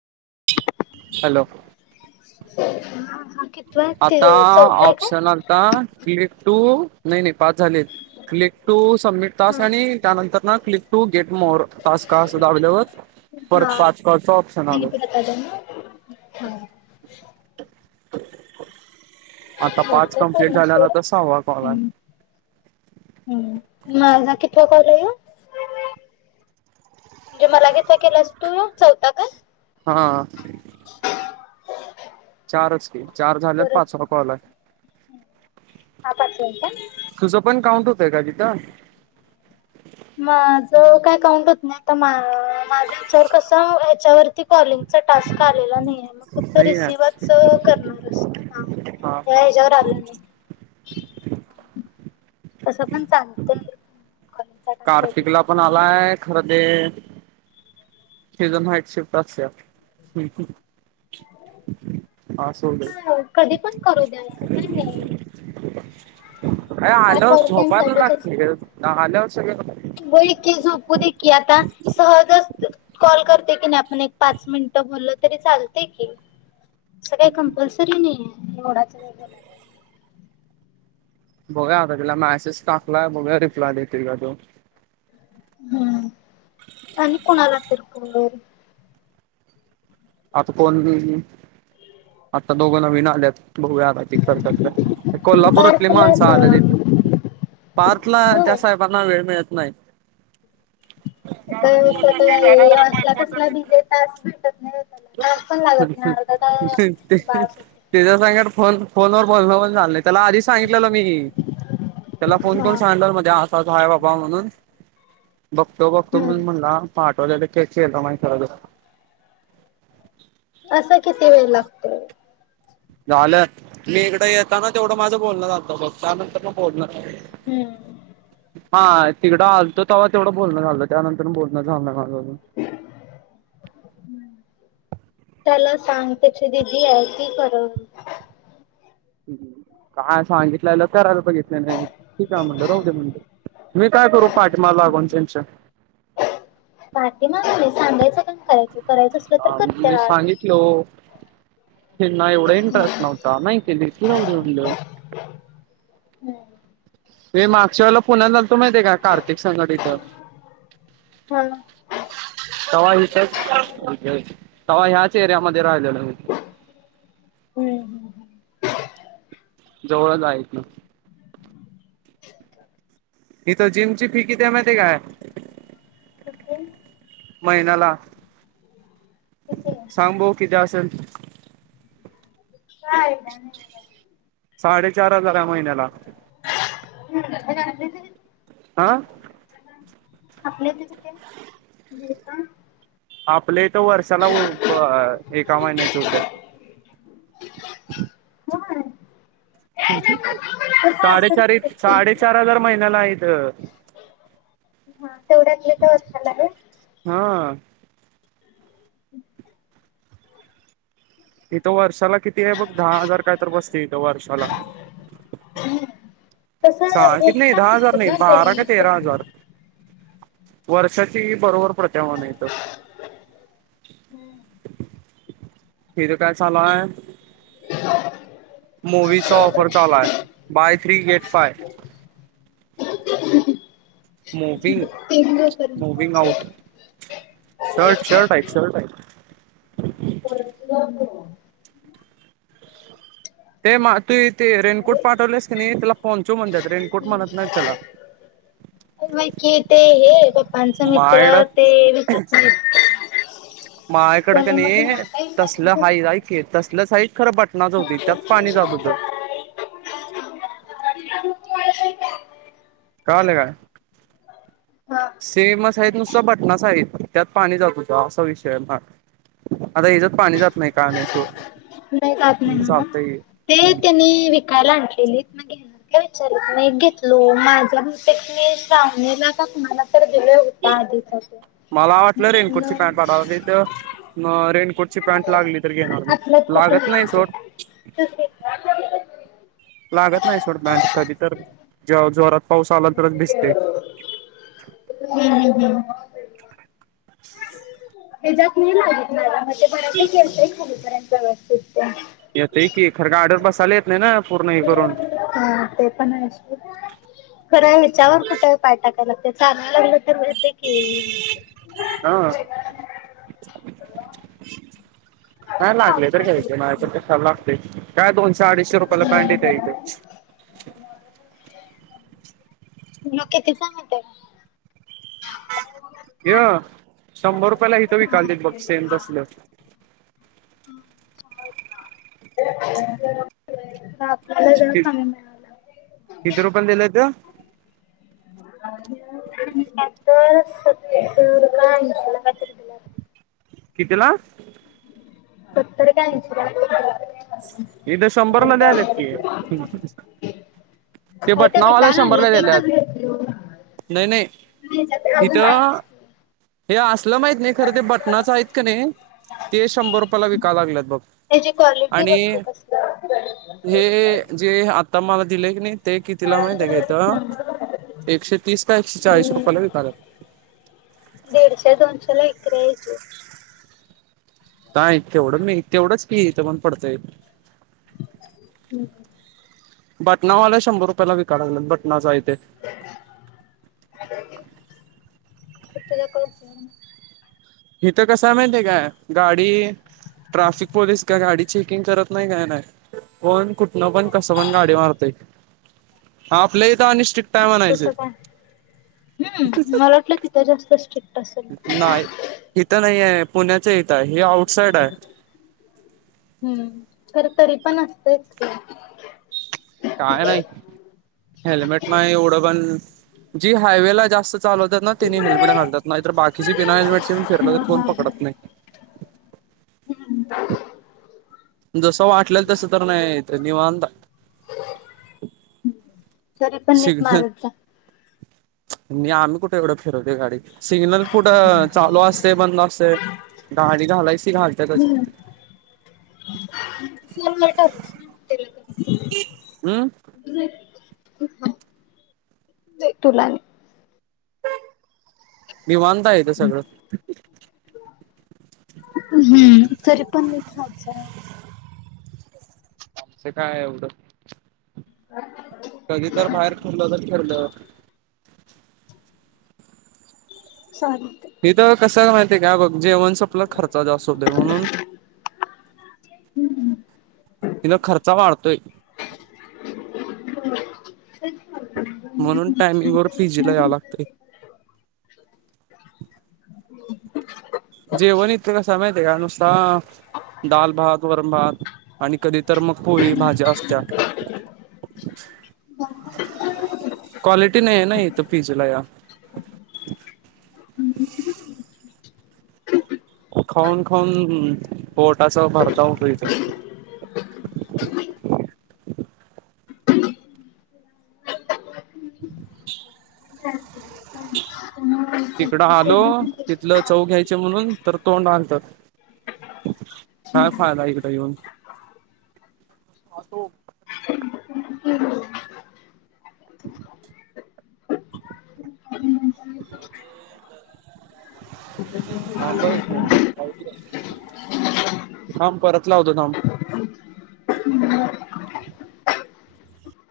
Hello! हा हा की- आता ऑप्शनल ता क्लिक टू नाही नाही पास झालेय क्लिक टू सबमिट तास हा आणि त्यानंतर click to get more task असतो अवेलेबल परत पाच कॉल च ऑप्शन आलं. ? [inaudible] [inaudible] आता पाच होतंय कम्प्लेंट पूर्ण झाल्यात सोड आता सहवा कॉल. हम्म, हम्म माझा कितवा कॉल आह तो. म्हणजे मला कितवा केलास तू चौथा. हा चारच असतील चार झाले परत पाचवा कॉल आहे. हा पाचवा आहे का तुझं पण काउंट होतय का तिथं. माझ काय काउंट होत नाही आता माझं ह्यांच्यावर कस यांच्यावर कॉलिंगचा टास्क आलेला नाही आहे, मग फक्त नाही आहे रिसिव्हच करणार असतील. हा हा ह ह्याच्यावर आलेला नाही. तसं पण चालतंय. कॉलिंगचा टास्क कार्तिक पाहिजे ला तसं पण काही नाही आलाय खरं ते तीझ हाईट शिफ्ट असते. हम्म हम्म हं कधी पण करू द्या असं काही नाही. अरं ऍप आल्यावरत ऑल टाइम झोपायला चालूच असतं. लागते आल्यावर सगळं होय की झोपू दे की आता, सहजच कॉल करते की नाही आपण- पण एक पाच मिनिटं बोललं तरी चालते की, असं काही कंपल्सरी नाही आहे. थोडाच वेळ करणार. बघूया आता तिला मॅसेज टाकलाय, बघूया रिप्लाय देते का तो. हं आणि कोणाला तर बोलवं. आता कोण बी आता दोघं नवीन आल्यात बघू आता. अ ती करतात काय बार कोल्हापुरातली तुला माणसं आल्यात इथं, सांग पार्कला त्या होय साहेब पप्पानां वेळ मिळत नाही. काय असं काय ह्यो असला- कसला बिजी तास भेटंत नाही व्हय. बास [unintelligible] होते. तेज्या संगट फोन फोनवर बोलणं पण झालंय त्याला आधी सांगिटल्यालो मी. त्याला फोन हा करून सांगितलवर म्हणतंय, अस-अस हाय बाबा म्हणून बघतो -बघतो हम्म म्हणून म्हणला. पाठवल्या ते केक ची एक्झांम हाय करायचं होतं. असं किती वेळ लागतोय. झालं मी इकडं येताना तेवढं माझं बोलणं झालतं बघ त्यानंतरनं बोलणं नाही. हूं... हा तिकडं आलतो तेवा तेवढं बोलणं झालतं त्यानंतर बोलणं झालं नाही माझं अजून. [inaudible] त्याला सांग, त्याची दिदी हाय ती करल. ह. ह. काय सांगितल्यालं करायला पाहिजेत. ते नाही ठीक आहे म्हटलं, राहू दे म्हटलं, मी काय करू पाठी मागं लागून त्यांच्या. पाठीमागं नाही सांगायचं काम करायचं, करायचं अस हा मी सांगितलं हो, त्यांना हम्म इंटरेस्ट नव्हता. ता नाही केलीस की, राहू दे म्हटलं. मी मागच्या वळेला पुण्यात आलतो माहित्या काय कार्तिक संघट इथं हा तवा हितंच ह्याच एरियामध्ये राहिलेलो मी. हूं.. हू जवळच हाय इथं. [inaudible] इथं जिमची फी किती आहे माहिती आहे काय? कती महिन्याला किती सांग बघू किती असल. काय एकाय नाही मी काय. साडेचार हजार आहे महिन्याला. [unintelligible] आ आपल्या इथं किती हाय? आपल्या हिथं वर्षाला ब एका महिन्याची होत्या. [unintelligible] होय. हु. हू. ते सासरी साडेचारी किती साडेचार हजार महिन्याला आहे इथं. हा तेवढ्यातले तर वर्षाला आहे. हं... [unintelligible] इथं वर्षाला किती हाय बघ, दहा हजार काय तर बसत्या इथं वर्षाला. हो. सहा, किती नाही, दहा हजार नाही, ते बारा का तेरा हजार. वर्षाची बरोबर पडत्या म्हणं इथं. हुं... तिज काय चालू हाय. मोवीचा ऑफर चालू आहे, buy three get five. [inaudible] Mowing तीन लोक मोविंग आउट शर्ट, शर्ट हाय शर्ट हाय. [inaudible] ते तू ते रेनकोट पाठवलेस की नाही त्याला पाँचू म्हणतात रेनकोट म्हणत नाही त्याला. बाकी ते हे पप्पांच मित्र मायडा ते व [unintelligible] मायकड का मग नाही घरात विचारून तसलं हाई घेतलं. ऐक‌ तसल्या साईज खरं बटनाच होत त्यात पाणी जात होतं. कळालं काय? हां. सेमस आहेत नुसत बटनास आहेत त्यात पाणी जात होतं, असा विषय म आता हेच्यात पाणी जात नाही का नाही सोड. नाही जात नाही म्हणून चालतंय हे. ते हम्म त्यांनी विकायला आणलेली काय विचारत नाही घेतलो माझ्या बहूतेक मी श्रावणी ला का कुणाला तर दिलोय हो. [inaudible] म रेनकोटची पॅन्ट लागली तर घेणार मी आपल्यात लागत कुठं नाही आहे सोड. [inaudible] लागत नाही सोडं पॅन्ट कधी तर, जेव्हा जोरात पाऊस आला तरच भिजतय. हम्म हम् हम्. [inaudible] त्याच्यात नाही लागत मला मग ते बराच खालीकरा [unintelligible] येत की खर गाडी वर बसायला येत नाही ना पूर्ण हे करून. हा ते पण हाय च की. खरा हेच्यावर कुठं पाय टाकाय लागत्यात ते चांगला तर होतंय की. हा. नाहीय लागले तर पावसाळ्यात घ्यायचे नाही तर कशाला लागते, काय दोनशे अडीचशे रुपयाला पॅन्ट येते इथे. मग किती चा [unintelligible] य शंभर रुपयाला इथं विकालती बघ सेम तसलं ‌. [unintelligible] कमी मिळाला किती रुपये ला दिले तो? सत्तार काय ‌ऐशीं ला कायतरी? कितीला? सत्तार काय ऐंशी ला इथं शंभरला द्यायलेत की [unintelligible] [unintelligible] ते अरे ती बटनावाला विकायला आणली शंभरला आहेत ते दिल्यात कसे घेतील? नाही नाही हिथं की हे असलं माहित नाही खरं ते बटनाचं आहेत का नाही ते, शंभर रुपयाला विकाय लागलेत बघ. कॉलिटी आणि बघत्यात असं. हे जे आता मला दिलंय की नी ते कितीला माहित हाय का हिंथं एकशे तीस काय एकशे चाळीसे हम्म. रुपयाला विकायल्यात. दीडशे दोनश्याला विक्री हाय हेची. काय तेवढं मी तेवढंच की इथं पण पडतंय. हम्. बटनावाला शंभर रुपयाला विकाय लागल्यात बटनाचा इथे. [unintelligible] हिथं कसंय माहितीय काय गाडी ट्राफिक पोलीस काय गाडी चेकिंग करत नाही काय नाही. कोण कुठनं पण कस पण गाडी मारतय आपल्या इथ आणि स्ट्रि अस कस काय हम्म मला वाटल तिथं जास्त स्ट्रिक नाही इथं नाही आहे पुण्याच इथंय हे आउटसाइड आहे. हम्म खर तरी पण असतंयच की. काय नाही. हेल्मेट नाही एवढं पण जी हायवेला जास्त चालवत्यात ना तेनी हेल्मेट घालतात नाही तर बाकीची बिना हेल्मेटच पण फिरल तरी कोण पकडत नाही. हम्म. जसं वाटलेल तस तर नाही इथे निवांतय. तरी पण नीट मारत जा. मी आम्ही कुठे एवढं फिरवतो गाडी. सिग्नल कुठं चालू असतय, बंद असतय गाडी घालायची ती घालतेतच. [unintelligible] अं? तुला नाय. निवांत आहे इथ सगळं. हम्म तरी पण नीट राहत जा. अस काय एवढं? [inaudible] कधी तर बाहेर फिरल तर फिरल. सॉरी. हिथ कस माहितीय काय बघ जेवण सपल खर्च जास्त होतोय म्हणून. हम्म. तिन खर्चा वाढतोय. [unintelligible] म्हणून टायमिंग वर पिजीला यावं लागतंय. जेवण हित कसय माहितीय काय नुसता दाल भात, वरण भात आणि कधी तर मग पोळी भाज्या असत्या. क्वालिटी नाहीये ना इथ पिजीला या खाऊन खाऊन पोट अस भरता उकळीतय. [unintelligible] तिथल चव घ्यायचे म्हणून तर तोंड आलत. हा फायदा इकड येऊन? [inaudible] थांब हा एक मिनिट [unintelligible] थांब परत लावतो थांब.